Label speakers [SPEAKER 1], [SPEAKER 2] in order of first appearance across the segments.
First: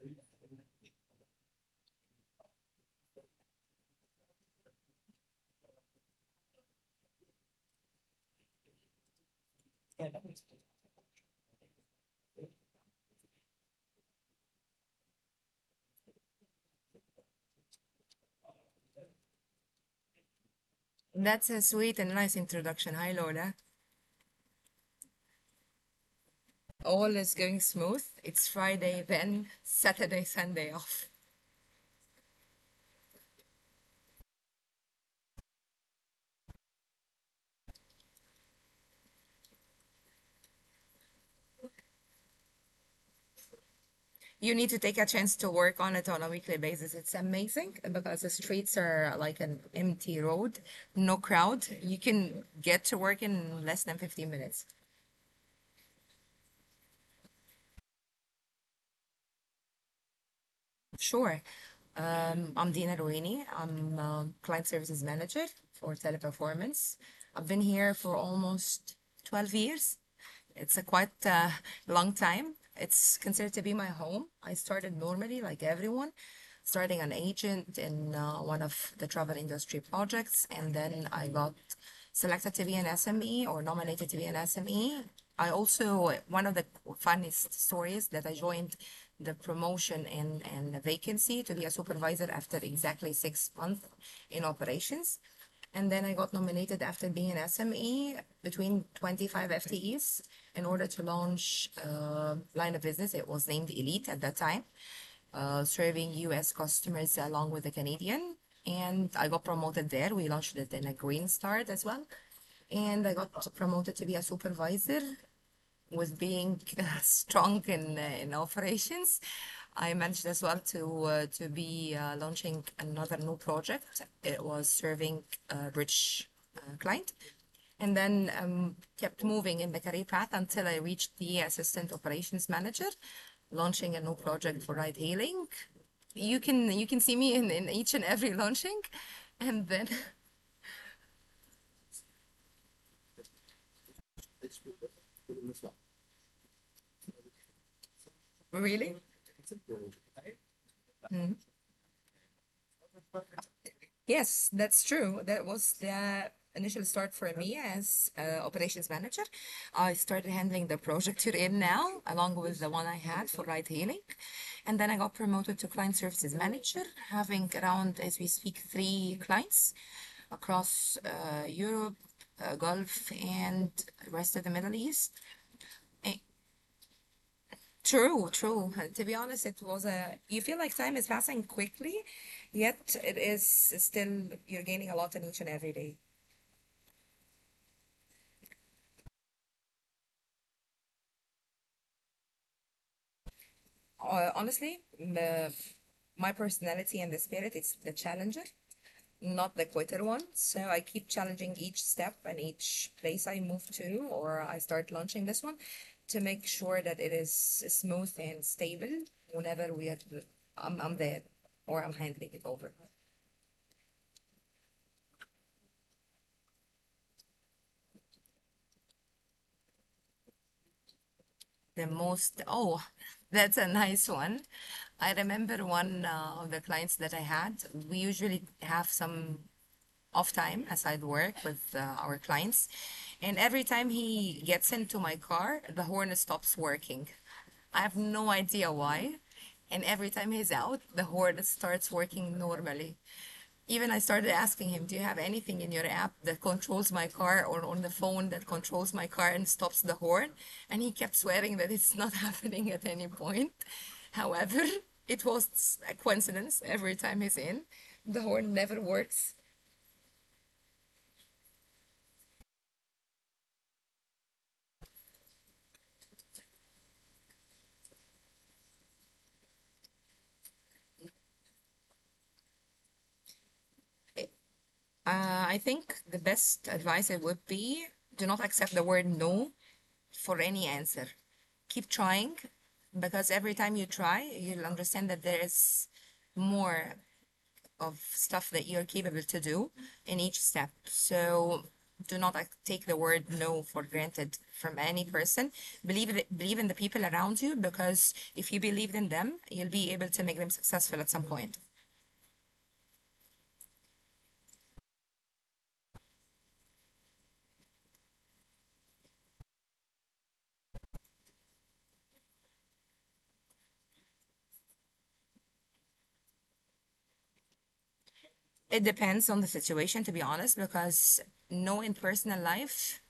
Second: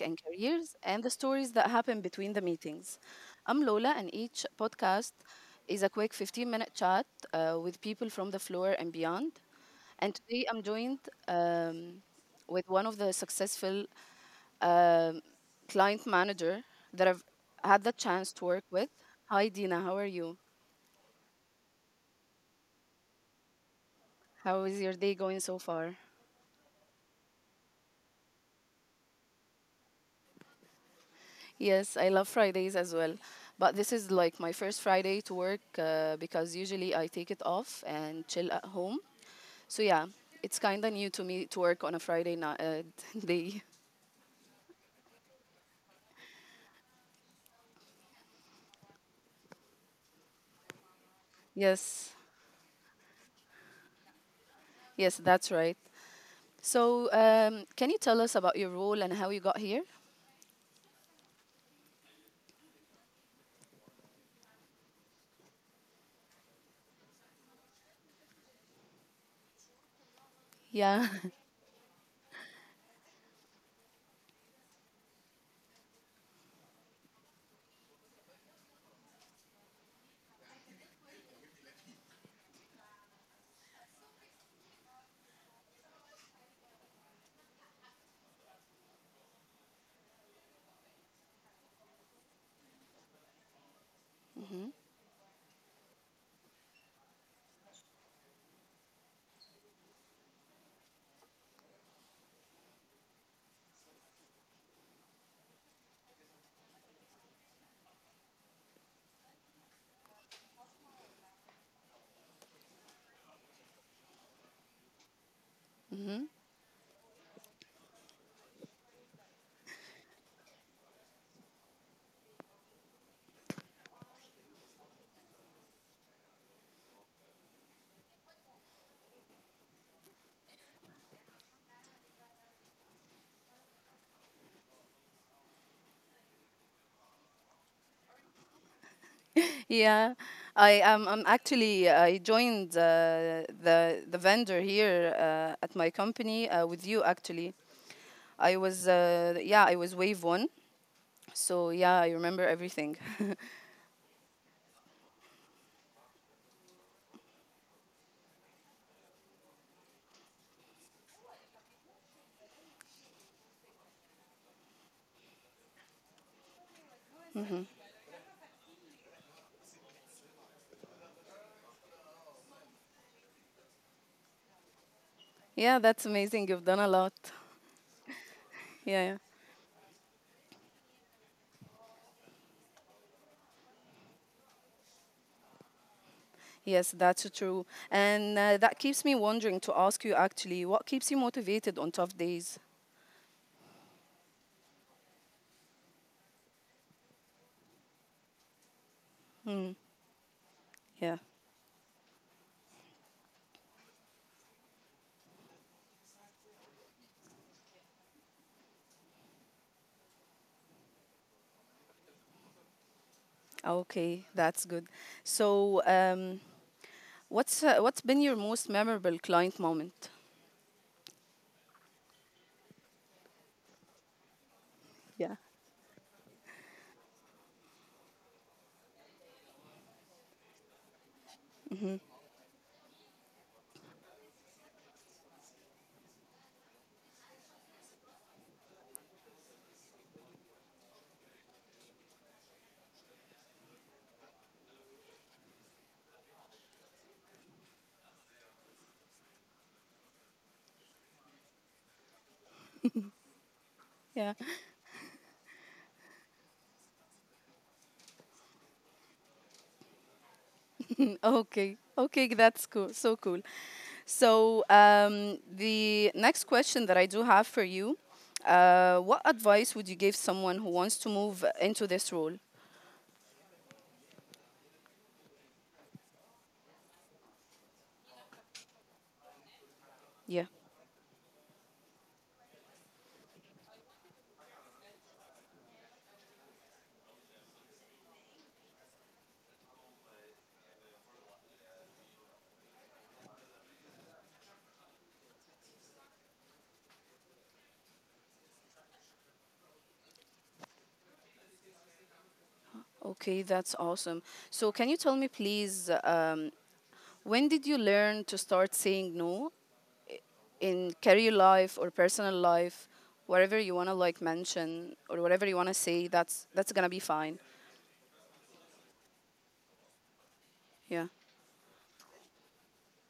[SPEAKER 1] and careers and the stories that happen between the meetings. I'm Lola, and each podcast is a quick 15-minute minute chat with people from the floor and beyond. And today I'm joined um, with one of the successful um, client manager that I've had the chance to work with. Hi, Dina, how are you?
[SPEAKER 2] That's a sweet and nice introduction. Hi, Lola.
[SPEAKER 1] How is your day going so far?
[SPEAKER 2] All is going smooth. It's Friday, then Saturday, Sunday off.
[SPEAKER 1] Yes, I love Fridays as well. But this is like my first Friday to work because usually I take it off and chill at home. So yeah, it's kind of new to me to work on a Friday night day.
[SPEAKER 2] You need to take a chance to work on it on a weekly basis. It's amazing because the streets are like an empty road, no crowd. You
[SPEAKER 1] Yes,
[SPEAKER 2] can get to work in less than 15 minutes.
[SPEAKER 1] yes, that's right. So can you tell us about your role and how you got here?
[SPEAKER 2] Sure. I'm Dina Ruini. I'm a client services manager for Teleperformance. I've been here for almost 12 years. It's a
[SPEAKER 1] Yeah,
[SPEAKER 2] quite long time. It's considered to be my home. I started normally, like everyone, starting an agent in one of the travel industry projects, and then I got selected to be an SME or nominated to be an SME. I also, one of the funniest stories that I joined the promotion and the vacancy to be a supervisor after exactly 6 months in operations. And then I got nominated after being an SME between 25 FTEs in order to launch a line of business. It was named Elite at that time, serving US customers along with the Canadian. And I got promoted there. We launched it in a Green Start as well. And I got promoted to be a supervisor was being strong in in operations, I managed as well to to be launching another new project. It was serving a rich client, and then kept moving in the career path until I reached the assistant operations manager, launching a new project for ride hailing. You can see me in each and every launching, and then
[SPEAKER 1] yeah. I am. I'm actually. I joined the vendor here at my company with you. Actually, I was.
[SPEAKER 2] really.
[SPEAKER 1] Yeah, I was wave one. So yeah, I remember everything.
[SPEAKER 2] Yes, that's true. That was the initial start for me as operations manager. I started handling the project you're in now, along with the one I had for ride hailing. And then I got promoted to client services manager, having around, as we speak, three clients across Europe, Gulf, and rest of the Middle East.
[SPEAKER 1] Yeah, that's
[SPEAKER 2] Eh,
[SPEAKER 1] amazing. You've done a lot.
[SPEAKER 2] true, true.
[SPEAKER 1] Yeah,
[SPEAKER 2] To be
[SPEAKER 1] yeah.
[SPEAKER 2] honest, it was a, you feel like time is passing quickly, yet it is still, you're gaining a lot in each and every day.
[SPEAKER 1] Yes, that's true. And that keeps me wondering to ask you actually, what keeps you motivated on tough days?
[SPEAKER 2] Honestly, the, my personality and the spirit is the challenger, not the
[SPEAKER 1] Hmm.
[SPEAKER 2] quitter one. So I keep
[SPEAKER 1] Yeah.
[SPEAKER 2] challenging each step and each place I move to or I start launching this one to make sure that it is smooth and stable whenever we are, I'm there or I'm handing it over.
[SPEAKER 1] Okay, that's good. So what's been your most memorable client moment?
[SPEAKER 2] The most, oh, that's a nice one. I
[SPEAKER 1] Yeah.
[SPEAKER 2] remember one of the clients that I had. We usually have some off time aside work with our clients. And every time he gets into my car, the horn stops working. I have no idea why. And every time he's out, the horn starts working normally. Even I started asking him, do you have anything in your app that controls my car or on the phone that controls my car and stops the horn? And he kept swearing that it's not happening at any point.
[SPEAKER 1] Yeah.
[SPEAKER 2] However, it was a coincidence every time he's in. The horn never works.
[SPEAKER 1] Okay, okay, that's cool. So cool. So the next question that I do have for you, what advice would you give someone who wants to move into this role?
[SPEAKER 2] I think the best advice it would be do not accept the word no for
[SPEAKER 1] Yeah.
[SPEAKER 2] any answer. Keep trying because every time you try, you'll understand that there is more of stuff that you're capable to do in each step. So do not like, take the word no for granted from any person. Believe it, believe in the people around you because if you believe in them, you'll be able to make them successful at some point.
[SPEAKER 1] Okay, that's awesome. So, can you tell me, please, when did you learn to start saying no in career life or personal life, whatever you wanna like mention or whatever you wanna say? That's gonna be fine.
[SPEAKER 2] It depends on the situation, to be honest,
[SPEAKER 1] Yeah.
[SPEAKER 2] because no, in personal life,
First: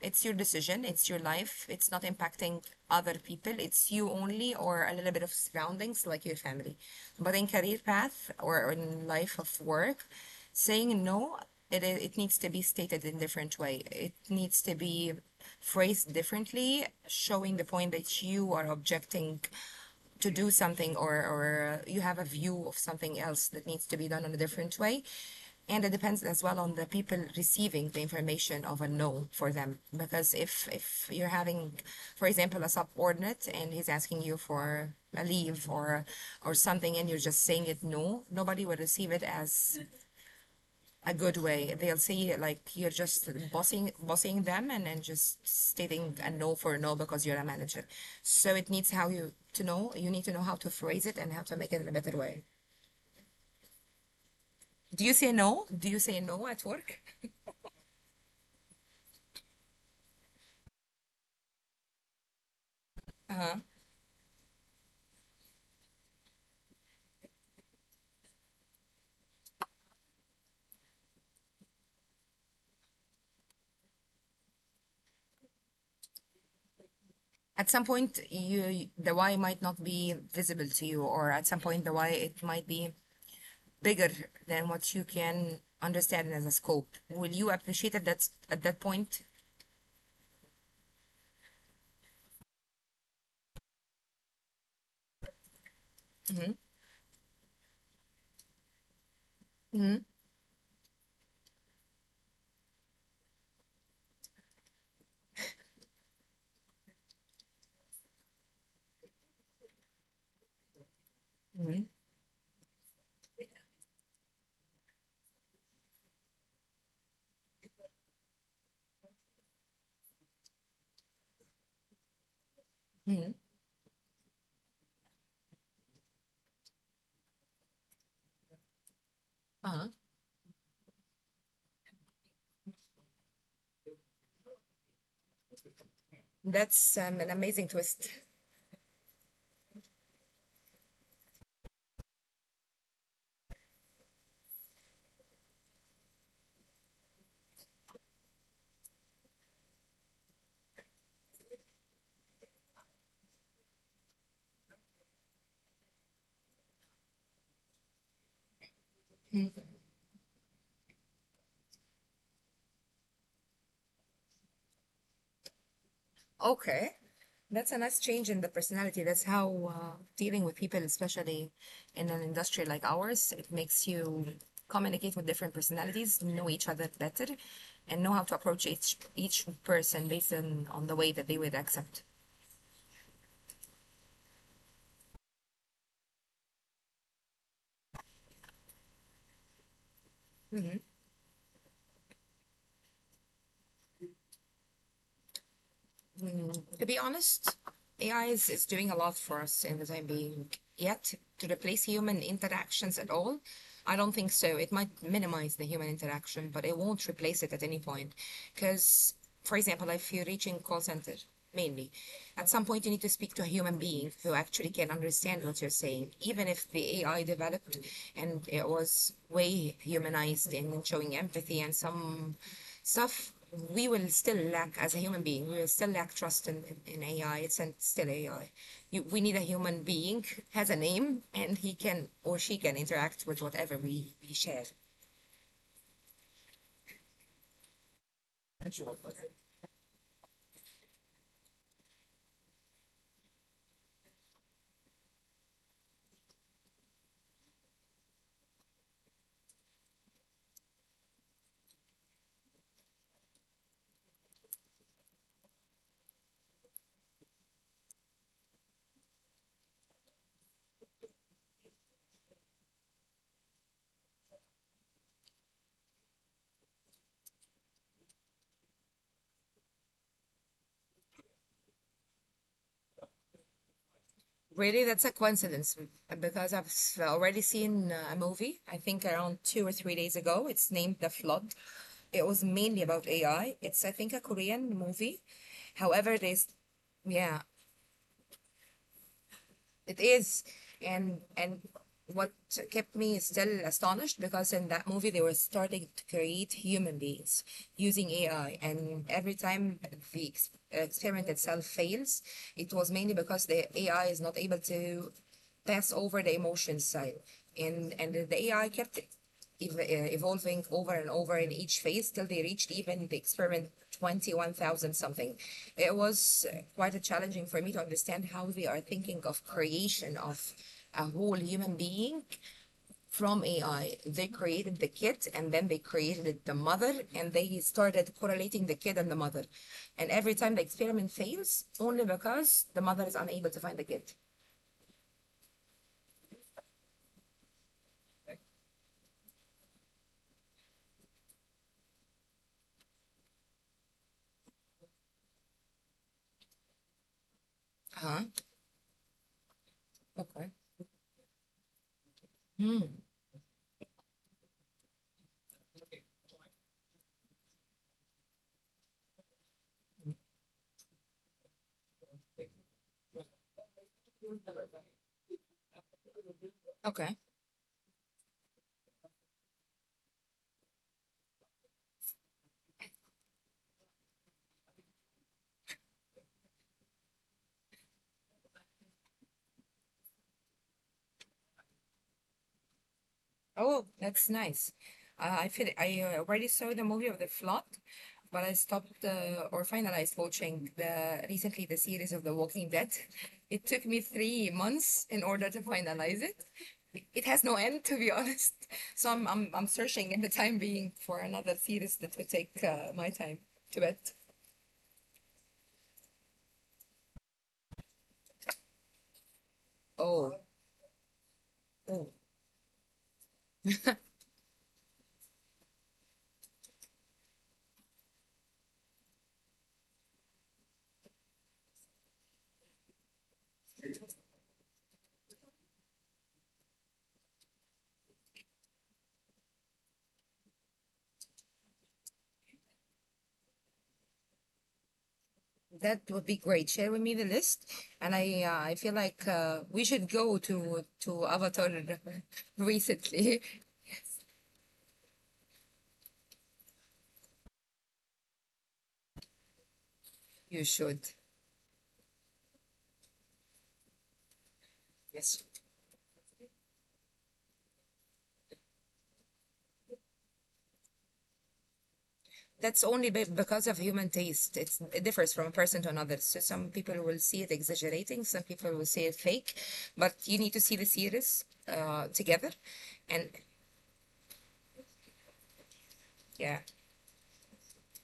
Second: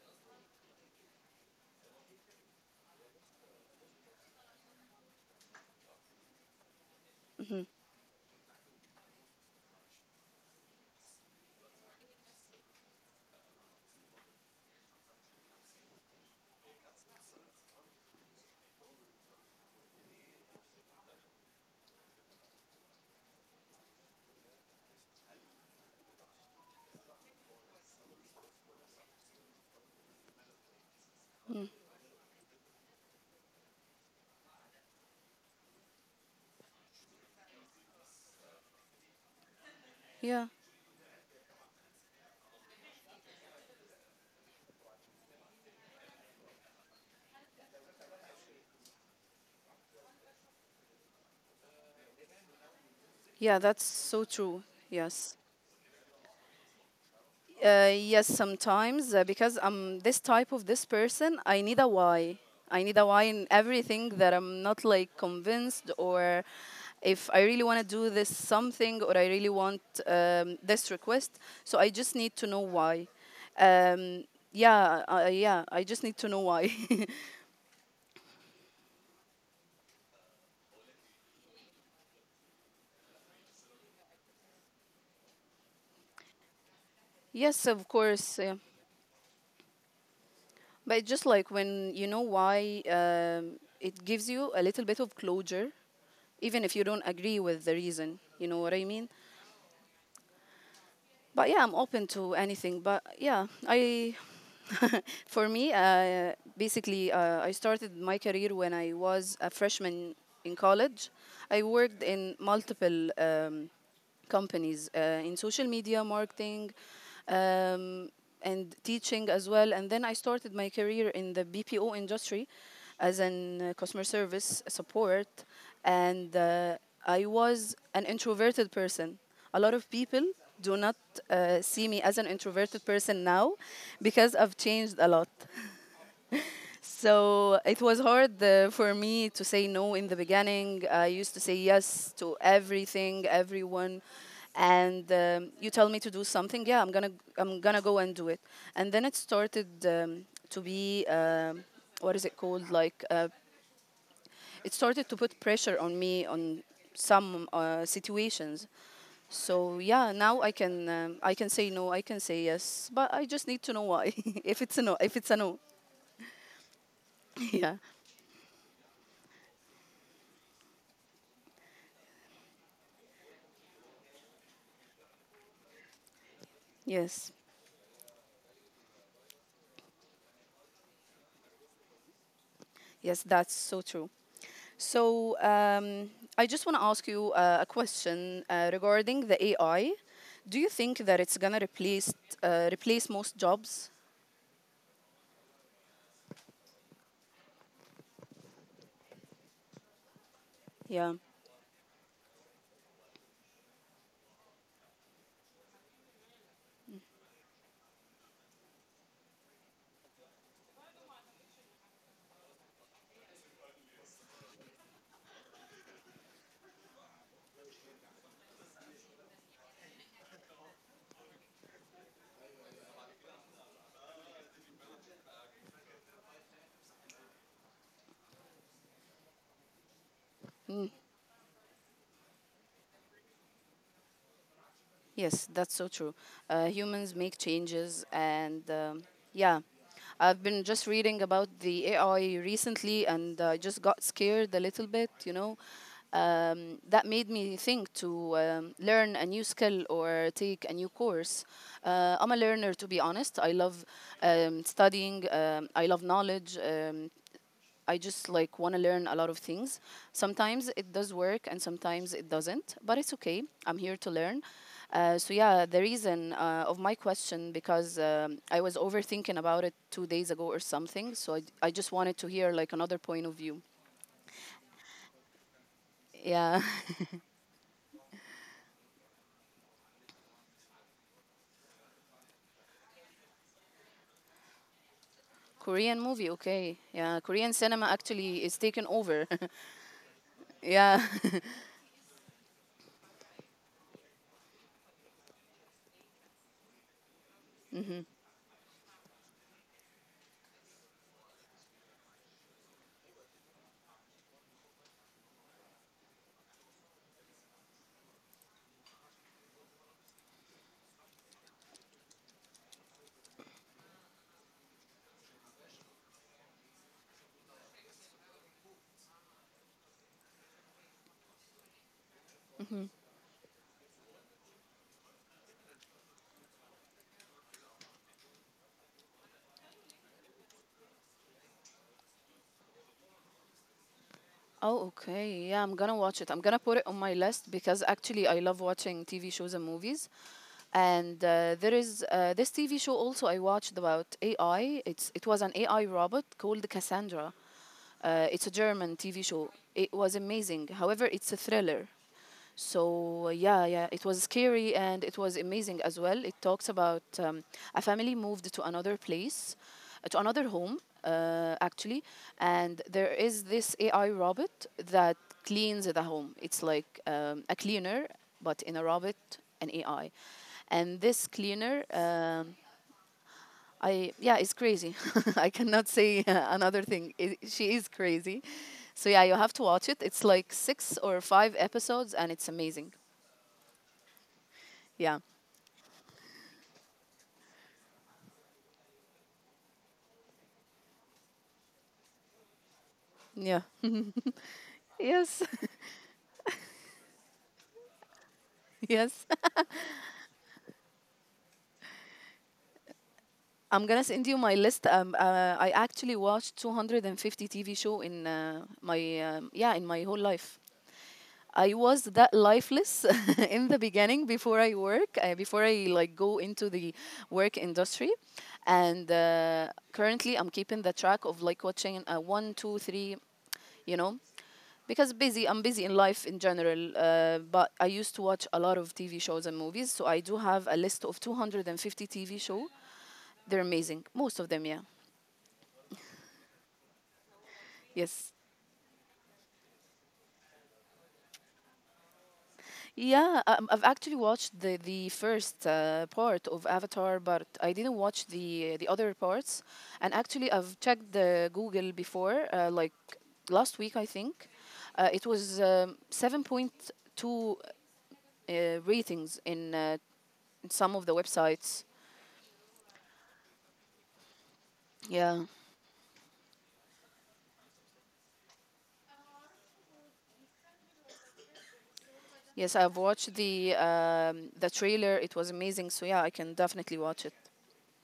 [SPEAKER 2] it's your decision, it's your life, it's not impacting other people, it's you only or a little bit of surroundings like your family. But in career path or in life of work, saying no, it needs to be stated in a different way. It needs to be phrased differently, showing the point that you are objecting to do something or or you have a view of something else that needs to be done in a different way and it depends as well on the people receiving the information of a no for them because if you're having for example a subordinate and he's asking you for a leave or something and you're just saying it no nobody will receive it as
[SPEAKER 1] Yeah.
[SPEAKER 2] a good way. They'll say like you're just bossing them and then just stating a no for a no because you're a manager. So it needs how you to know you need to know how to phrase it and how to make it in a better way.
[SPEAKER 1] Yeah, that's so true.
[SPEAKER 2] Do you say
[SPEAKER 1] Yes.
[SPEAKER 2] no? Do you say no at work?
[SPEAKER 1] Yes, sometimes because I'm this type of this person, I need a why. I need a why in
[SPEAKER 2] Uh-huh.
[SPEAKER 1] everything that I'm not like convinced or if I really want to do this something or I really want this request. So I just need to know why. Um, yeah, yeah, I just need to know why.
[SPEAKER 2] At some point you the why might not be visible to you or at some point the why it might be bigger than what you can understand as a scope. Will you
[SPEAKER 1] Yes, of
[SPEAKER 2] appreciate it that's
[SPEAKER 1] course. Yeah.
[SPEAKER 2] at that point?
[SPEAKER 1] But it's just like when you know why, it gives you a little bit of closure, even if you don't agree with the reason. You know what I mean? But yeah, I'm open to anything. But yeah, I for me, basically, I started my career when I was a freshman in college. I
[SPEAKER 2] Mm-hmm.
[SPEAKER 1] worked in multiple companies in social media marketing um, and teaching as well. And then I started my career in the BPO industry as
[SPEAKER 2] Mm-hmm.
[SPEAKER 1] an customer service support, and I was an introverted person. A lot of
[SPEAKER 2] Uh-huh.
[SPEAKER 1] people do not see me as an introverted person now because I've changed a lot.
[SPEAKER 2] That's an
[SPEAKER 1] So
[SPEAKER 2] amazing
[SPEAKER 1] it was
[SPEAKER 2] twist.
[SPEAKER 1] hard for me to say no in the beginning. I used to say yes to everything, everyone. And you tell me to do something, yeah, I'm gonna go and do it. And then it started to be, what is it called? Like, it started to put pressure on me on some situations. So yeah, now I can say no, I can say yes, but I just need to know why. If it's a no, if it's a no,
[SPEAKER 2] Okay. That's
[SPEAKER 1] yeah,
[SPEAKER 2] a nice change in the personality. That's how dealing with people, especially in an industry like ours, it makes you communicate with different personalities, know each other better,
[SPEAKER 1] yes.
[SPEAKER 2] and know how to approach each person based on the way that they would accept.
[SPEAKER 1] Yes, that's so true. So I just want to ask you a question regarding the AI. Do you think that it's gonna replace most jobs?
[SPEAKER 2] Mm, to be honest, AI is doing a lot for us in the time being.
[SPEAKER 1] Yeah.
[SPEAKER 2] Yet, to replace human interactions at all, I don't think so. It might minimize the human interaction, but it won't replace it at any point. Because, for example, if you're reaching call center mainly, at some point you need to speak to a human being who actually can understand what you're saying, even if the AI developed and it was way humanized in showing empathy and some stuff we will still lack as a human being. We will still lack trust in AI. It's still AI. You, we need a human being, has a name, and he can or she can interact with whatever we share.
[SPEAKER 1] Yes, that's so true. Humans make changes, and yeah, I've been just reading about the AI recently, and I just got scared a little bit. You know, that made me think to learn a new skill or take a new course. I'm a learner, to be honest. I love studying. I love knowledge. I just like want to learn a lot of things. Sometimes it does work and sometimes it doesn't, but it's okay. I'm here to learn. So yeah, the reason of my question because I was overthinking about it 2 days ago or something. So I just wanted to hear like another point of view.
[SPEAKER 2] Really, that's a coincidence because
[SPEAKER 1] Yeah,
[SPEAKER 2] I've already seen a movie, I think around 2 or 3 days ago. It's named The Flood. It was mainly about AI. It's, I think, a Korean movie.
[SPEAKER 1] Korean
[SPEAKER 2] However,
[SPEAKER 1] movie.
[SPEAKER 2] there's
[SPEAKER 1] Okay. Yeah,
[SPEAKER 2] yeah,
[SPEAKER 1] Korean cinema actually is taken over.
[SPEAKER 2] it is.
[SPEAKER 1] yeah.
[SPEAKER 2] And what kept me still astonished because in that movie they were starting to create human beings using AI, and every time the experiment itself fails, it was mainly because the AI is not able to pass over the emotion side, and the AI kept evolving over and over in each phase till they reached even the experiment 21,000 something. It was quite a challenging for me to understand how they are thinking of creation of a whole human being from AI. They created the kid and then they created the mother and they started correlating the kid and the mother. And every time the experiment fails, only because the mother is unable to find the kid.
[SPEAKER 1] Oh, okay. Yeah, I'm gonna watch it. I'm gonna put it on my list because actually I love watching TV shows and movies. And there is this TV show also I watched about AI. It was an AI robot called Cassandra.
[SPEAKER 2] Huh?
[SPEAKER 1] It's a German TV show. It was
[SPEAKER 2] Okay.
[SPEAKER 1] amazing. However, it's a thriller.
[SPEAKER 2] Hmm.
[SPEAKER 1] So yeah, yeah, it was scary and it was amazing as well. It talks about a family moved to another place, to another home actually, and there is this AI robot that cleans the home. It's like
[SPEAKER 2] Okay.
[SPEAKER 1] a cleaner, but in a robot, an AI, and this cleaner. I yeah, it's crazy. I cannot say another thing. It, she is crazy. So yeah, you have to watch it. It's like 6 or 5 episodes and it's amazing.
[SPEAKER 2] Oh, that's nice.
[SPEAKER 1] Yeah.
[SPEAKER 2] I feel I already saw the movie of The Flood, but I stopped or finalized watching the recently the series of The Walking Dead.
[SPEAKER 1] Yeah.
[SPEAKER 2] It took me three months in
[SPEAKER 1] yes.
[SPEAKER 2] order to finalize it. It has no end, to be honest. So
[SPEAKER 1] yes.
[SPEAKER 2] I'm searching in the time being for another series that would take my time to
[SPEAKER 1] I'm going to
[SPEAKER 2] bet.
[SPEAKER 1] send you my list. I actually watched 250 TV show in my yeah, in my whole
[SPEAKER 2] Oh,
[SPEAKER 1] life. I was
[SPEAKER 2] oh,
[SPEAKER 1] that lifeless in the beginning before I work, before I like go into the work industry, and currently I'm keeping the track of like watching one, two, three, you know, because busy I'm busy in life in general but I used to watch a lot of TV shows and movies, so I do have a list of 250 TV show. They're amazing, most of them. Yeah,
[SPEAKER 2] that would be great. Share with me the list, and
[SPEAKER 1] yes.
[SPEAKER 2] I feel like we should go to Avatar recently.
[SPEAKER 1] Yeah, I've actually watched the first part of Avatar, but I didn't watch the other parts. And actually,
[SPEAKER 2] You
[SPEAKER 1] I've checked
[SPEAKER 2] should.
[SPEAKER 1] the Google before, like last week, I think. It
[SPEAKER 2] Yes.
[SPEAKER 1] was 7.2 ratings in some of the websites.
[SPEAKER 2] That's only because of human taste. It's, it differs
[SPEAKER 1] Yeah.
[SPEAKER 2] from person to another. So some people will see it exaggerating, some people will say it fake, but you need to see the series together.
[SPEAKER 1] Yes, I've
[SPEAKER 2] And
[SPEAKER 1] watched the trailer. It was amazing. So yeah, I can
[SPEAKER 2] yeah,
[SPEAKER 1] definitely watch it.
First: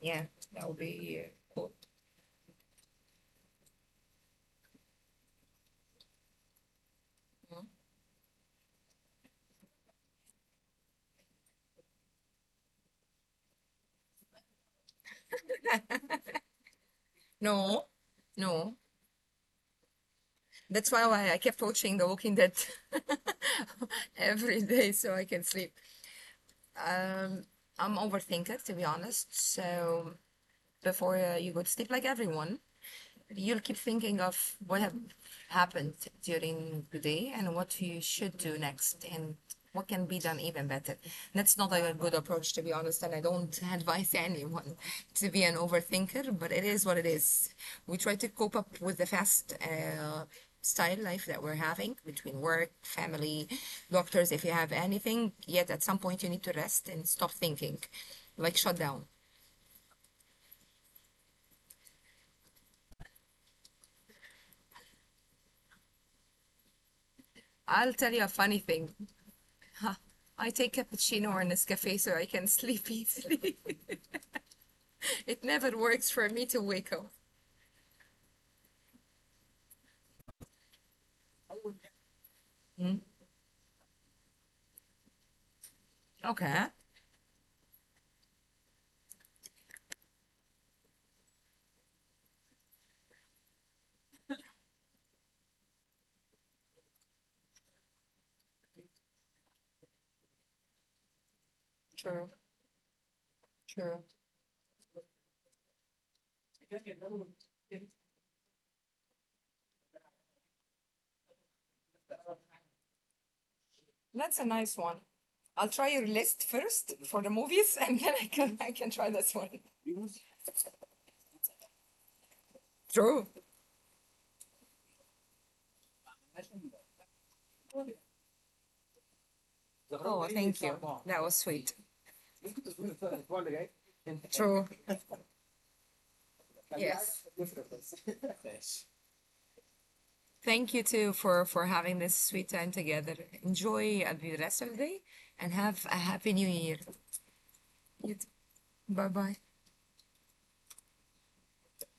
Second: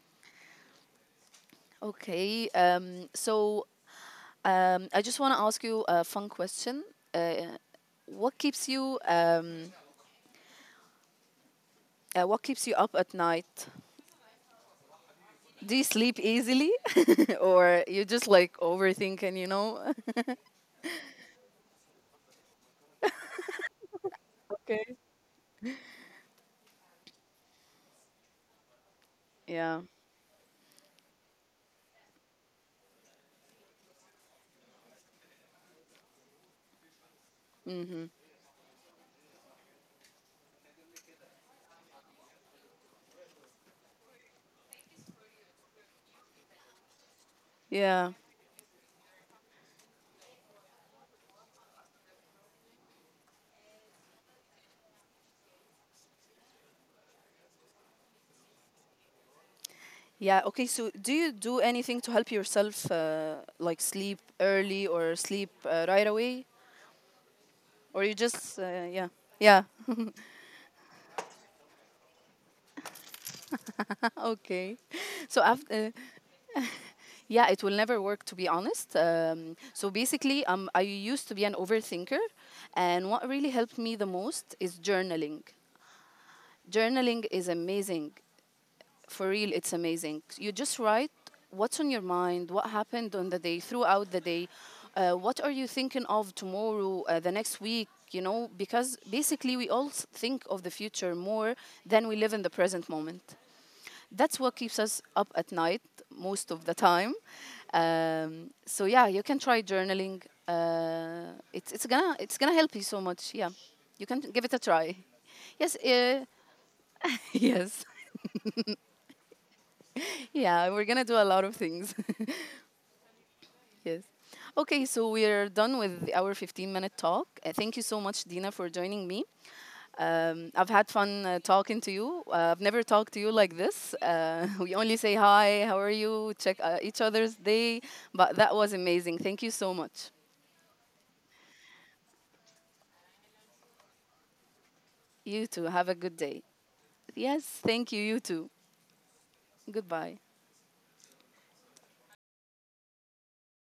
[SPEAKER 2] yeah, that would be cool.
[SPEAKER 1] Okay. Um, so I just want to ask you a fun question. Uh, what keeps you what keeps you up at night? Do you sleep easily, or
[SPEAKER 2] No,
[SPEAKER 1] you just like
[SPEAKER 2] no.
[SPEAKER 1] overthinking? You know?
[SPEAKER 2] That's why I kept watching The Walking Dead every day
[SPEAKER 1] Okay.
[SPEAKER 2] so I can sleep. Um, I'm overthinker, to be honest.
[SPEAKER 1] Yeah.
[SPEAKER 2] So before you go to sleep, like everyone, you'll keep thinking of what have happened during the day and what you
[SPEAKER 1] Mm.
[SPEAKER 2] should do next and what can be done even better. That's not a good approach, to be honest, and I don't advise anyone to be an overthinker, but it is what it is. We
[SPEAKER 1] Yeah.
[SPEAKER 2] try to cope up with the fast style life that we're having between work, family, doctors, if you have anything, yet at some point you need to rest and stop thinking, like shut down.
[SPEAKER 1] Yeah. Okay. So, do you do anything to help yourself, like sleep early or sleep right away,
[SPEAKER 2] I'll
[SPEAKER 1] or
[SPEAKER 2] tell
[SPEAKER 1] you
[SPEAKER 2] you a funny
[SPEAKER 1] just
[SPEAKER 2] thing.
[SPEAKER 1] yeah, yeah.
[SPEAKER 2] Huh. I take cappuccino or Nescafe so I can sleep easily.
[SPEAKER 1] Okay. So
[SPEAKER 2] it never
[SPEAKER 1] after
[SPEAKER 2] works for me to wake up.
[SPEAKER 1] Yeah, it will never work, to be honest. So basically, I used to be an overthinker, and what really helped me the most is journaling.
[SPEAKER 2] Okay.
[SPEAKER 1] Journaling is amazing. For real, it's amazing. You just write what's on your mind, what happened on the day, throughout the day, what are you thinking of tomorrow, the next week, you know, because basically we all think of the future more than we
[SPEAKER 2] True,
[SPEAKER 1] live in the present moment.
[SPEAKER 2] true.
[SPEAKER 1] That's what keeps us up at night most of the time. So yeah, you can try journaling. It's gonna help you so much. Yeah, you can
[SPEAKER 2] That's a
[SPEAKER 1] give it a
[SPEAKER 2] nice
[SPEAKER 1] try.
[SPEAKER 2] one. I'll
[SPEAKER 1] Yes.
[SPEAKER 2] try your list first for the movies,
[SPEAKER 1] Yes.
[SPEAKER 2] and then I can try this one.
[SPEAKER 1] Yeah, we're gonna do a lot of things.
[SPEAKER 2] True.
[SPEAKER 1] Yes. Okay, so we're done with our 15-minute minute talk. Thank you so much, Dina, for joining me.
[SPEAKER 2] Oh, thank
[SPEAKER 1] I've
[SPEAKER 2] you.
[SPEAKER 1] had
[SPEAKER 2] That
[SPEAKER 1] fun
[SPEAKER 2] was sweet.
[SPEAKER 1] talking to you. I've never talked to you like this.
[SPEAKER 2] True.
[SPEAKER 1] We only say hi, how are you, check each
[SPEAKER 2] Yes.
[SPEAKER 1] other's day. But that was amazing. Thank you so much.
[SPEAKER 2] Thank you too for having this sweet time together. Enjoy the rest of the day,
[SPEAKER 1] You
[SPEAKER 2] and
[SPEAKER 1] too.
[SPEAKER 2] have
[SPEAKER 1] Have
[SPEAKER 2] a
[SPEAKER 1] a good
[SPEAKER 2] happy
[SPEAKER 1] day.
[SPEAKER 2] new year.
[SPEAKER 1] Yes, thank you. You too.
[SPEAKER 2] Bye bye.
[SPEAKER 1] Goodbye.